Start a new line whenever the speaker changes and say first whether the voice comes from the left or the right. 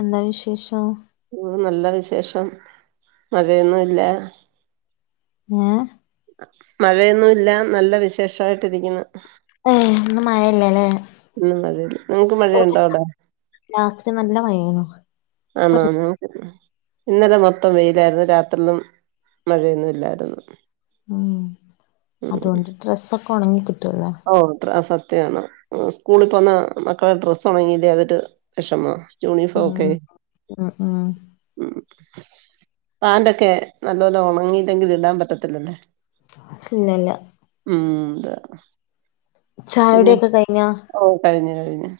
left: എന്താ വിശേഷം
right: ഉം നല്ല വിശേഷം മഴയൊന്നും ഇല്ലേ
left: ഏ
right: മഴയൊന്നും ഇല്ല നല്ല വിശേഷായിട്ടിരിക്കുന്നു
left: ഏ ഇന്ന് മഴല്ലല്ലേ
right: [unintelligible] നിങ്ങക്ക്
left: ഇവിടെ
right: മഴയുണ്ടോ അവിടെ
left: രാത്രി നല്ല മഴേനു ഇപ്പ
right: [unintelligible] ഇന്നലെ മൊത്തം വെയിലായിരുന്നു രാത്രിന്നും മഴയൊന്നും ഇല്ലാരുന്നു
left: ഉം അതുകൊണ്ട് ഡ്രസ്സൊക്കെ ഉണങ്ങി കിട്ടുലേ.
right: ഓ സത്യമാണ് സ്കൂളിപ്പോന്ന മക്കളെ ഡ്രസ്സ് ഉണങ്ങില്ല അതൊരു വിഷമ യൂണിഫോമോക്കെ
left: ഉം ഉം ഉം
right: [inaudible] ഉം പാൻ്റോക്കെ നല്ലോലേ ഉണങ്ങിയില്ലെങ്കി ഇടാൻ പറ്റത്തില്ലല്ല
left: ഇല്ലല്ല
right: ഉം
left: ചായുടി
right: പിന്നെ
left: ഒക്കെ കഴിഞ്ഞ
right: ഓ കഴിഞ്ഞു കഴിഞ്ഞു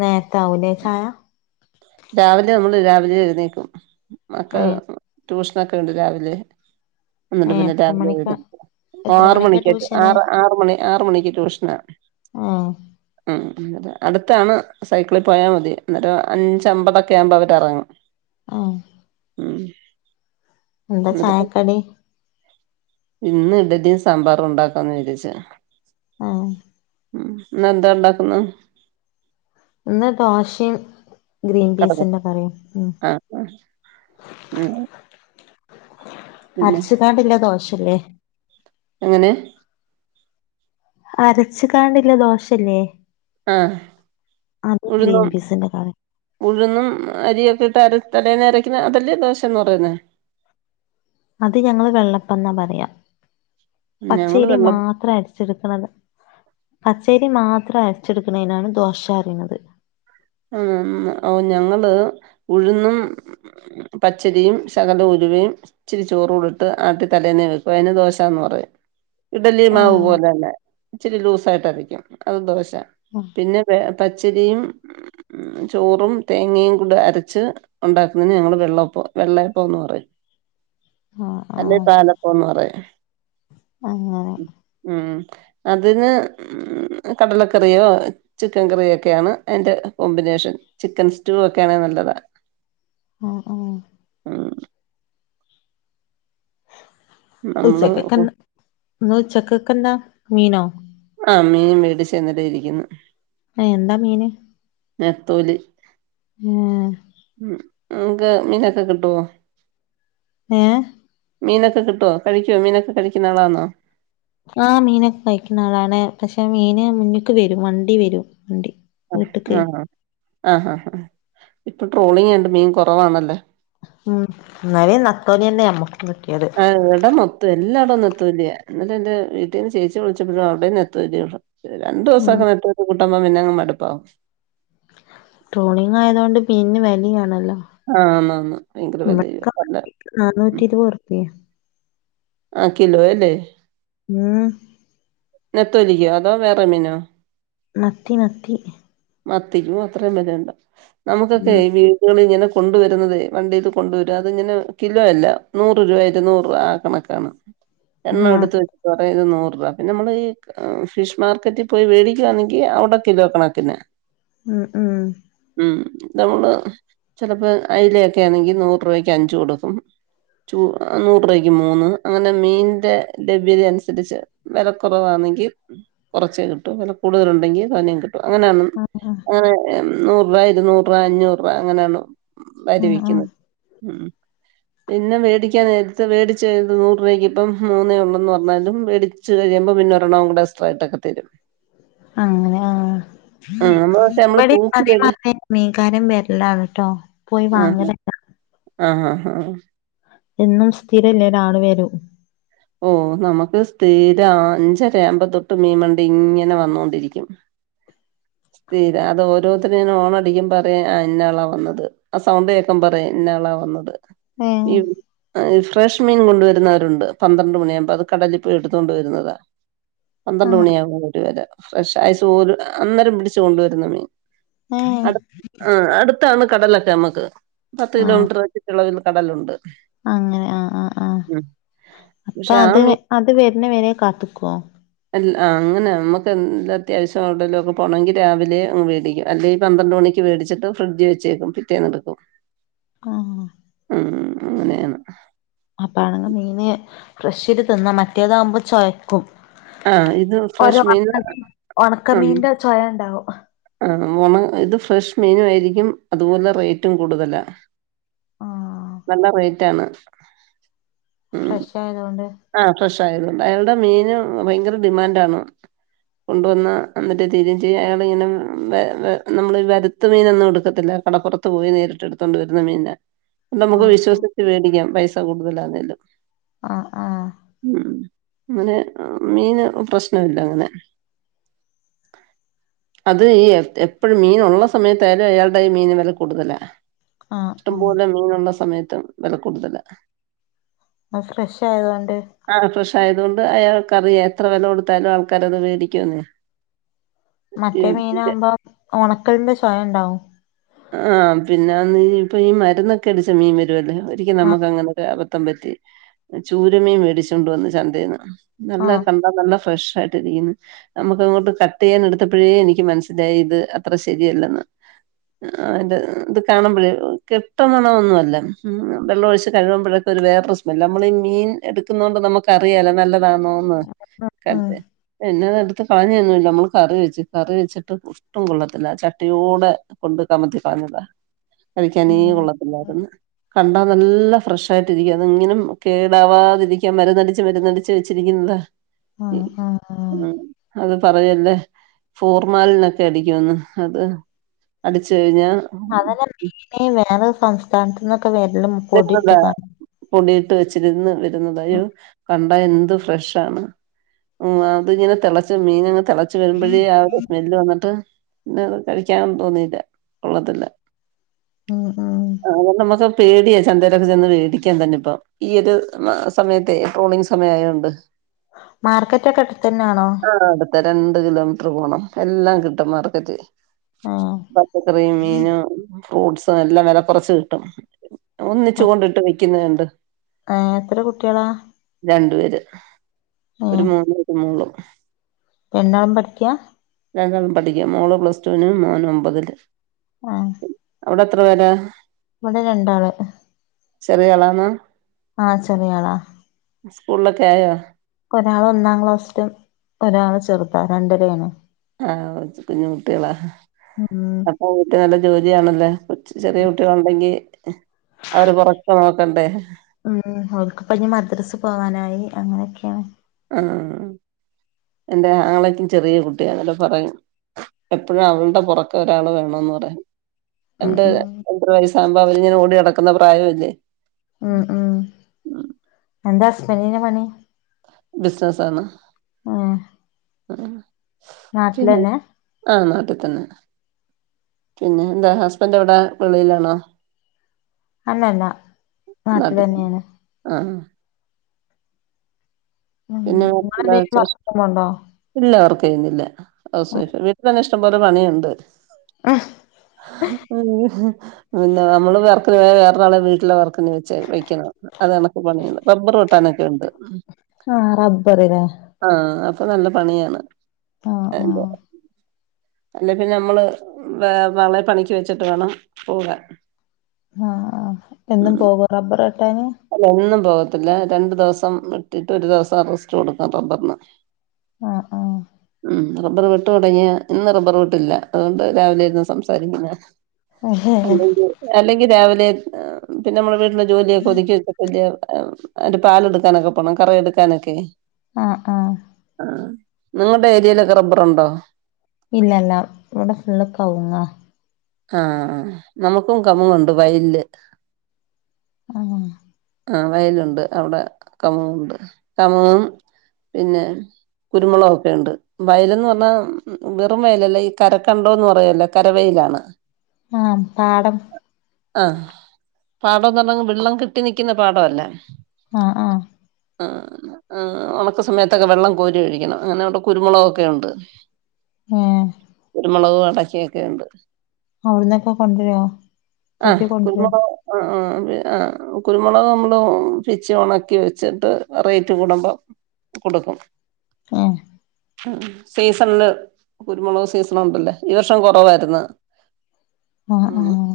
left: നേരത്തെ ആവുലെ ചായ
right: രാവിലെ നമ്മള് രാവിലെ എഴുന്നേക്കും മക്കെ
left: ഏ
right: ട്യൂഷനൊക്കെ ഉണ്ട് രാവിലെ ന്നിട്ട്
left: ഏ
right: പിന്നെ
left: എത്ര
right: രാവിലെ
left: മണിക്കാ
right: [unintelligible] ഓ
left: എത്ര
right: ആറ്
left: മണിക്കാ
right: മണിക്കൊക്കെ
left: ട്യൂഷന്
right: ആറ് ആറ് മണി ആറ് മണിക്ക് ട്യൂഷനാ
left: ഉം
right: ഉം [unintelligible] അടുത്താണ് സൈക്കിളിൽ പോയാൽ മതി അന്നേരം [unintelligible] [unintelligible] അവർ ഇറങ്ങും
left: ഉം
right: ഉം
left: എന്താ
right: എന്നിട്ട്
left: ചായക്കടി
right: ഇന്ന് ഇഡലിയും സാമ്പാറും ഉണ്ടാക്കാന്ന് വിചരിചെ
left: ആഹ്
right: ഉം ഇന്ന് എന്താ ഉണ്ടാക്കുന്ന്
left: ഇന്ന് ദോഷെം ഗ്രീൻ
right: കടല
left: പീസിന്റെ കറി ഉം
right: ആഹ് ആഹ് ഉം പിന്നെ
left: അരച്ച കാണ്ടില്ല ദോഷല്ലേ
right: എങ്ങനെ
left: അരച്ച് കാണ്ടില്ല ദോശല്ലേ
right: ആഹ്
left: അത് ഗ്രീൻ പീസിന്റെ കറിയും
right: ഉഴന്നും അരിയൊക്കെ ഇട്ട് അര തലേന്ന അരക്കുന്ന അതല്ലേ ദോശയന്ന് പറയുന്നെ
left: അത് ഞങ്ങള് വെള്ളപ്പം എന്നാ പറയാം
right: ഞങ്ങള്
left: പച്ചരി
right: വെള്ള
left: മാത്ര അ ചിരിക്ക്ണത് പച്ചേരി മാത്രം അരച്ചെടുക്കണതിനാണ് ദോശ എന്നറിയുന്നത്
right: ഉം ഉം ഓ ഞങ്ങള് ഉഴുന്നും പച്ചരിയും ശകല ഉലുവയും ഇച്ചിരി ചോറൂടി ഇട്ട് ആട്ടി തലേന്നീ വെക്കും അതിന് ദോശ എന്ന് പറയും ഇഡലി മാവ്
left: ആഹ്
right: പോലന്നെ ഇച്ചിരി ലൂസായിട്ടായിരിക്കും അത് ദോശ
left: ഉം
right: പിന്നെ പ പച്ചരിയും ചോറും തേങ്ങയും കൂടി അരച്ച് ഉണ്ടാക്കുന്നതിന് ഞങ്ങള് വെള്ളപ്പ വെള്ളയപ്പോന്ന് പറയും
left: ആഹ്
right: അല്ലേ
left: ആഹ്
right: പാലപ്പന്ന് പറയാ
left: അങ്ങനെ
right: ഉം അതിന് കടലക്കറിയോ ചിക്കൻ കറിയോ ഒക്കെയാണ് അയിന്റെ കോമ്പിനേഷൻ ചിക്കൻ സ്റ്റൂ ഒക്കെയാണേ നല്ലതാ
left: ആഹ് ആഹ്
right: ഉം നമ്മള്
left: ഉച്ചക്കെക്കന്ന് ഇന്ന് ഉച്ചക്കെക് എന്താ മീനോ
right: ആ മീൻ മേടിച്ചെന്നിട്ട് ഇരിക്കുന്നു
left: എ എന്താ മീന്
right: നെത്തോലി
left: ഏഹ്
right: ഉം നിക്ക് മീനൊക്കെ കിട്ടുവോ
left: ഏ
right: മീനൊക്കെ കിട്ടോ കഴിക്കോ മീനൊക്കെ കഴിക്കുന്ന ആളാന്നോ
left: ആഹ് മീനൊക്കെ കഴിക്കുന്ന ആളാണ് പക്ഷെ മീന് മുന്നക്ക് വരും വണ്ടി വരും വണ്ടി വീട്ട്ക്ക്
right: ആ ആ ആ ആ ആ ഹാ ഹാ ഇപ്പൊ ട്രോളിങ്ങ് ആയോണ്ട് മീൻ കൊറവാണല്ലോ
left: ഉം എന്നാലെ നത്തോലിയെന്നെ ഞമുക്ക് കിട്ടിയത്
right: ആ ഇവിടം മൊത്തം എല്ലാടോം നെത്തോലിയാ ഇന്നലെ എന്റെ വീട്ടീന്ന് ചേച്ചി വിളിച്ചപ്പഴും അവിടേം നെത്തോലിഒള്ളൂ രണ്ട്
left: ഉം
right: ദിവസൊക്കെ നട്ട് വിട്ട് കൂട്ടമ്പം പിന്നെ അങ്ങു മടുപ്പാവും
left: ട്രോളിങ്ങ് ആയതോണ്ട് പിന്നെ വലിയാണല്ലോ
right: ആന്ന ന്ന് ഭയങ്കര വല്തേ
left: നാനൂറ്റി ഇരുപത് റുപ്പിയേ
right: ആ കിലോ അല്ലേ
left: ഉം
right: നെത്തോലിക്കോ അതോ വേറെ മീനോ
left: മത്തി മത്തി
right: മത്തിക്കും അത്രയും വെലെണ്ട നമുക്കൊക്കെ
left: ഉം
right: വീടുകളിങ്ങനെ കൊണ്ടുവരുന്നതേ വണ്ടീത്ത് കൊണ്ടുവരും അതിങ്ങനെ കിലോ അല്ല നൂറ് രൂപ ഇരുനൂറ് ആ കണക്കാണ് എണ്ണം
left: ആഹ്
right: എടുത്ത് വെച്ചിട്ട് പറയാ ഇത് നൂറ് രാ പിന്നെ നമ്മള് ഈ ഫിഷ് മാർക്കറ്റിൽ പോയി മേടിക്കുവാന്നെങ്കി അവിടെ കിലോകണക്കിന്നെ
left: ഉം ഉം
right: ഉം നമ്മള് ചിലപ്പോ അയലെക്കെ ആണെങ്കി നൂറു രൂപയ്ക്ക് അഞ്ചു കൊടുക്കും ചൂ ആ നൂറ്രൂയ്ക്ക് മൂന്ന് അങ്ങനെ മീന്റെ ലഭ്യത അനുസരിച്ച് വെല കുറവാന്നെങ്കിൽ കുറച്ചേ കിട്ടും വില കൂടുതലുണ്ടെങ്കിൽ തോനേം കിട്ടും അങ്ങനാന്നും ആനേ നൂറ്രാ ഇരുനൂറ്‌രാ അഞ്ഞൂറ്രാ അങ്ങനെയാണോ
left: ആഹ് ആഹ്
right: വരിവിക്കുന്നത് ഉം പിന്നെ മേടിക്കാൻ നേരത്ത് വേടിച്ചത് നൂർ രൂപക്ക് ഇപ്പം മൂന്നേ ഒള്ളുന്ന് പറഞ്ഞാലും മേടി ചു കഴിയുമ്പോ പിന്നെ ഒരണ്ണം കൂടെ എസ്ട്രായിട്ടൊക്കെ തരും
left: അങ്ങനെ ആഹ്
right: ഉം നമ്മള് പക്ഷെ നമ്മള്
left: ഇവിടെ
right: തൂക്കി വെ
left: [unintelligible] മീൻകാരൻ വര്ലാണ് ട്ടോ പോയി വാങ്ങൽ അല്ലാ
right: ആഹ് ആഹ് ആഹ്
left: എന്നും സ്ഥിരല്ലേ ഒരാള് വരും
right: ഓഹ് നമുക്ക് സ്ഥീരം അഞ്ചര ആമ്പം തൊട്ട് മീൻ വണ്ടി ഇങ്ങനെ വന്നോണ്ടിരിക്കും തീരാ അത് ഓരോര്ത്തര്ങ്ങനെ ഹോണടിക്കും പറയാ ആഹ് ഇന്നാളാ വന്നത് ആ സൗണ്ട് പ്പം പറയാം ഇന്നാളാ വന്നത്
left: ഏഹ്
right: ഈ ആ ഈ ഫ്രഷ് മീൻ കൊണ്ടുവരുന്നവരുണ്ട് പന്ത്രണ്ട് മണിയാവുമ്പോ അത് കടലിപോയി എടുത്തു കൊണ്ട് വരുന്നതാ പന്ത്രണ്ട്
left: ആഹ്
right: മണിയാവുമ്പോ ഒരു ഫ്രഷ് ഐസുപോലും ഇടാ അന്നേരം പിടിച്ചു കൊണ്ടുവരുന്ന മീൻ
left: ഏഹ്
right: അടു ആഹ് അടുത്താണ് കടലൊറ്റ ഞമ്മക്ക് പത്ത്
left: ആഹ്
right: കിലോമീറ്ററ് ചുറ്റളവില് കടലുണ്ട്
left: അങ്ങനെ ആഹ് ആഹ് ആഹ്
right: ഉം
left: അപ്പൊ
right: പക്ഷെ ആ
left: അത്
right: മീൻ
left: അത് വരുന്ന വെരെ കാത്തുക്കോ
right: അല്ല അങ്ങനെ നമുക്ക് എന്ത് അത്യാവശ്യം ഒടലൊക്ക പോണങ്കിൽ രാവിലെ അങ്ങ് മേടിക്കും അല്ലേ പന്ത്രണ്ട് മണിക്ക് മേടിച്ചിട്ട് ഫ്രിഡ്ജി വെച്ചേക്കും പിറ്റേന്നെടുക്കും
left: ആഹ്
right: ഉം അങ്ങനെയാന്ന്
left: അപ്പാണെങ്കിൽ മീന് ഫ്രഷ്ൽ തിന്നാ മറ്റേതാവകുമ്പോ ചൊ ക്കും
right: ആഹ് ഇത് ഫ്രഷ് മീൻ
left: ഒരുണക്കമീ ഉണക്കമീന്റെ ചൊയ ണ്ടാവും
right: ആണം ഇത് ഫ്രഷ് മീനു ആയിരിക്കും അതുപോലെ റേയ്റ്റും കൂടുതലാ
left: ആഹ്
right: നല്ല റേയ്റ്റ് ആണ്
left: ഫ്രഷായതുകൊണ്ട്
right: ആഹ് ഫ്രഷായത് കൊണ്ട് അയാളുടെ മീൻ ഭയങ്കര ഡിമാൻണ്ടാണ് കൊണ്ടുവന്ന് എന്നിട്ട് തീരി ചെയ്യും അയാള് ങ്ങനെ നമ്മൾ വര- ത്ത് മീനൊന്നും എടുക്കത്തില്ല കടപ്പുറത്ത് പോയി നേരിട്ട് എടുത്തോണ്ട് വരുന്ന മീന നമുക്ക്
left: ആഹ്
right: വിശ്വസിച്ച് മേടിക്കാം പൈസ കൂടുതലാണേലും
left: ആഹ് ആഹ്
right: ഉം അങ്ങനെ മീന് പ്രശ്നല്ല അങ്ങനെ [inaudible] അത് ഈ എപ്പോഴും മീനുള്ള സമയത്തായാലും അയാളുടെ ഈ മീൻ വില കൂടുതലാ
left: ആഹ്
right: ഇഷ്ടം
left: ആഹ്
right: പോലെ മീനുള്ള സമയത്തും വില കൂടുതലാ
left: ആഹ് ഫ്രഷ് ആയതോണ്ട്
right: ആഹ് ഫ്രഷായത് കൊണ്ട് അയാൾക്കറിയ എത്ര വില കൊടുത്താലും ആൾക്കാരത് മേടിക്കും ന്ന്
left: മറ്റേ മീനാവുമ്പോം ഉണക്കലിന്റെ ചൊയ ഉണ്ടാവും
right: ആഹ് പിന്നെ ഇപ്പൊ ഈ മരുന്നൊക്കെ അടിച്ച മീൻ വരുല്ലേ ഒരിക്ക
left: ആഹ്
right: നമുക്ക് അങ്ങനൊരു അബദ്ധം പറ്റി ചൂര മീൻ മേടിചോണ്ട് വന്ന് ചന്തയിന്ന് നല്ല
left: ആഹ്
right: കണ്ട നല്ല ഫ്രഷ് ആയി നമുക്കങ്ങോട്ട് കട്ട്യ്യാൻ എടുത്തപ്പോഴേ എനിക്ക് മനസ്സിലായി ഇത് അത്ര ശരിയല്ലെന്ന് ആഹ് ഇത് കാണുമ്പോഴേ കെട്ട മണൊന്നുല്ല ഉം വെള്ള ഒഴിച്ച് കഴുമ്പോഴൊക്കെ ഒരു വേറെ സ്മെ- നമ്മളീ ഈ മീൻ എടുക്കുന്നോണ്ട് നമുക്കറിയാലോ നല്ലതാണോന്ന് ക-
left: ഉം
right: എന്നതെട്ത് എടുത്ത് കളഞ്ഞു തന്നൂ നമ്മള് കറി വെച്ചു കറി വെച്ചിട്ട് ഒട്ടും കൊള്ളത്തില്ല ചട്ടിയോടെ കൊണ്ട് [unintelligible] കഴിക്കാനേ
left: ഉം
right: കൊള്ളത്തില്ല [unintelligible] കണ്ടാ നല്ല ഫ്രഷ് ആയിട്ടിരിക്കും അത് ങ്ങനെ കേടാവാതിരിക്കാൻ മരുന്നടിച്ച് മരുന്നടിച്ച് വെച്ചിരിക്കുന്ന താ
left: ഉം ഉം
right: ഉം അത് പറയല്ലേ ഫോർമാലിനൊക്കെ അടിക്കന്ന് അത് അടിച് കഴിഞ്ഞ
left: അതെല്ലെ മെയിന് വേറെ സംസ്ഥാനത്ത്ന്നൊക്കെ വരലും പൊടി
right: [unintelligible]
left: ഇട്ട്ക്കാണ്ട്
right: പൊടിയിട്ട് വെച്ചിരുന്ന് വരുന്നതായും ക അത് എന്ത്‌ ഫ്രഷാണ് അത്ങ്ങനെ തെളച്ച മീന്ങ്ങനെ തെള ളച്ച് വരുമ്പോഴ ആഹ് ഒരു സ്മെല്ല് വന്ന്ട്ട് പിന്നെ കഴിക്കാൻ തോന്നില്ല കൊള്ളത്തില്ല.
left: ഉം ഉം
right: അഹ് നമ്മക്ക് പേടിയ. ചന്തരക്കെ ചെന്ന് മേടിക്കാൻ തന്നെ ഇപ്പം ഈയെരു സമയത്ത് ട്രോളിങ് സമയായോണ്ട്.
left: മാർക്കറ്റൊക്കെ അടുത്ത്ന്നാണോ?
right: ആഹ് അട്ത്ത രണ്ട് കിലോമീറ്ററ് പോണം എല്ലാം കിട്ടും മാർക്കറ്റി
left: ഏഹ്
right: പച്ചക്കറി മീനും ഫ്രൂട്ട്സ് എല്ലാം വില കുറച്ച് കിട്ടും. ഒന്നിച്ചു കൊണ്ടിട്ട് വിക്കുന്നത്ണ്ട്.
left: ആഹ് എത്ര കുട്ടിയളാ?
right: രണ്ടു പേര് ഒരു
left: ഏഹ്
right: മോനും ഒരു മോളും.
left: രണ്ടാളും പഠിക്ക?
right: രണ്ടാളും പഠിക്കാ മോള് പ്ലസ്ടൂന് മോന് ഒമ്പതില്.
left: ആഹ്.
right: അവ്ടെത്ര പേരാ?
left: ഇവടെ രണ്ടാള്.
right: ചെറിയളാണോ?
left: ആഹ് ചെറിയാളാ.
right: സ്കൂള്ലെക്കെ ആയോ?
left: ഒരാള് ഒന്നാം ക്ലാസ്സിലും ഒരാള് ചെറ്താ രണ്ടരയാണ്.
right: ആഹ് കൊച്ച് കുഞ്ഞ് കുട്ടികളാ.
left: ഉം
right: ഓ വീട്ട് നല്ല ജോലിയാണല്ലേ കുറ്ച്ച് ചെറിയ കുട്ടികളുണ്ടെങ്കി അവര് പൊറക്കേ നോക്കണ്ടേ?
left: മ് ഓൽക്ക്പഞ്ഞ് മദ്രസ് പോവാനായി അങ്ങനോക്കെയാണ്.
right: അം എന്റെ ആങ്ങളക്കും ചെറിയ കുട്ടിയാണ് അപ്പൊ പറയും. എപ്പഴും അവള്ടെ പൊറക്ക് ഒരാള് വേണന്ന് പറയും.
left: ഉം
right: രണ്ട്
left: ഉം
right: രണ്ടര വയസാകുമ്പോ അവരിങ്ങനെ ഓടി നടക്ക്ണന്ന പ്രായംല്ലേ.
left: ഉം ഉം എന്താ ഹസ്ബന്റ്ന് പണി?
right: ബിസ്നസ്സാണ്. ആഹ്.
left: നാട്ട്ലെന്നെ?
right: ആഹ് നാട്ടിൽ തന്നെ പിന്നെ എന്താ ഹസ്ബന്റ് എവിടെ വെളിയിലാണോ?
left: അല്ലല്ല നാട്ടിലെന്നെയാണ്.
right: ആഹ്.
left: മ്
right: പിന്നെ വേറെന്താ
left: നിങ്ങളെന്തെങ്കിലും
right: വിശേഷം
left: വർക്ക് ചെയ്യ്ണ്ടോ?
right: ഇല്ല വർക്ക്ചെയ്യുന്നില്ല ഹൗസ് വൈഫാ വീട്ടിൽ തന്നെ ഇഷ്ടംപോലെ പണിയുണ്ട്. ഹ് [unintelligible] പിന്നെ നമ്മള് വർക്ക്ന് പോയ വേറേ ഒരാളെ വീട്ടിലെ വർക്ക്ന് വെച്ച് വെക്കണം. അതെണക്ക് പണിയുണ്ട് റബ്ബർ വെട്ടാനൊക്കെയുണ്ട്.
left: ആഹ് റബ്ബർ ലേ.
right: ആഹ് അപ്പോ നല്ല പണിയാണ്
left: ആഹ്
right: അ
left: ആഹ്
right: അല്ലേ പിന്നെ നമ്മള് വെറെരാളെ പണിക്ക് വെച്ചിട്ട് വേണം പോകാൻ.
left: ആഹ് ആഹ് എന്നും
right: ഉം
left: പോകോ റബർ വെട്ടാൻ.
right: അല്ല എന്നും പോകത്തില്ല രണ്ട് ദെവസം വെട്ടിട്ട് ഒരു ദെവസം റെസ്റ്റ് കൊടുക്കും റബ്ബറിന്.
left: ആഹ് ആഹ്.
right: മ് റബ്ബർ വെട്ട് തെടങ്ങിയാ ഇന്ന് റബ്ബർ വെട്ടില്ല അതുകൊണ്ട് രാവിലെയിരുന്നു സംസാരിക്കുന്നേ.
left: ആഹ്
right: അല്ലെങ്കി അല്ലെങ്കിൽ രാവിലെ പിന്നെ നമ്മുടെ വീട്ടിലെ ജോലിയൊക്കെ ഒതുക്കി വെ വല്യ അയ്ന്റെ പാൽ എടുക്കാനൊക്കെ പോണം കറ എടുക്കാനൊക്കെ.
left: ആഹ് ആഹ്.
right: ആഹ് നിങ്ങടെ ഏരിയേലൊക്കെ റബ്ബറുണ്ടോ?
left: ഇല്ലല്ല ഇവിടെ ഫുൾ കവുങ്ങാ.
right: ആഹ് നമുക്കും കമുങ്ങുണ്ട് വയലില്
left: ഉം
right: ആഹ് വയലുണ്ട് അവിടെ കമുങ്ങു ണ്ട് കമുങ്ങും പിന്നെ കുരുമുളകൊക്കെണ്ട് വയലന്ന് പറഞ്ഞാ വെറും വയലല്ലേ ഈ കരക്കണ്ടോന്ന് പറയല്ലോ കരവയലാണ്
left: ആഹ് പാടം
right: ആഹ് പാടംന്ന് പറഞ്ഞാ വെള്ളം കെട്ടി നിക്കുന്ന പാടല്ല
left: ആഹ് ആഹ്
right: ഒണക്ക സമയത്തൊക്കെ വെള്ളം കോരി ഒഴിക്കണം അങ്ങനെ അവിടെ കുരുമുളകൊക്കെ ഉണ്ട്
left: ഏഹ്
right: കുരുമുളക് അടക്കയൊക്കെണ്ട്
left: അവിടന്നൊക്കെ കൊണ്ടുവരോ
right: ആഹ്
left: പേർക്കി കൊണ്ടു വരോ
right: കുരുമുളക് ആഹ് ആഹ് അതെ ആഹ് കുരുമുളക് നമ്മള് പിച്ചി ഒണക്കി വെച്ചിട്ട് റെയിറ്റ് കൂടുമ്പം കൊടുക്കും
left: ഉം
right: മ് സീസൺല് കുരുമുളക് സീസൺ ഉണ്ടല്ലോ ഈ വർഷം കൊറവായിർന്ന്
left: ആഹ് ആഹ്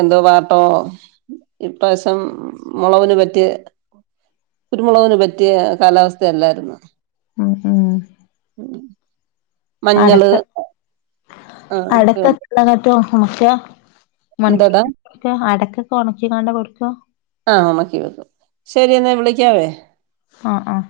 right: എന്തോ പാട്ടോ ഇപ്രാശം മുളവിന് പറ്റിയ കുരുമുളകിന് പറ്റിയ കാലാവസ്ഥയല്ലാരുന്നു
left: ഉം ഉം
right: ഉം
left: അടക്ക
right: ആഹ്
left: അടക്ക
right: ഒക്കെയുണ്ട്
left: ന്നിറ്റും ഒണക്കിയ
right: എന്താടാ
left: മണിക്ക് അടക്കൊക്കെ ഉണക്കിക്കൊണ്ടാ കൊടുക്കുവ
right: ആ ഉണക്കി വെക്കും ശരി എന്നാ വിളിക്കാവേ
left: ആഹ് ആഹ്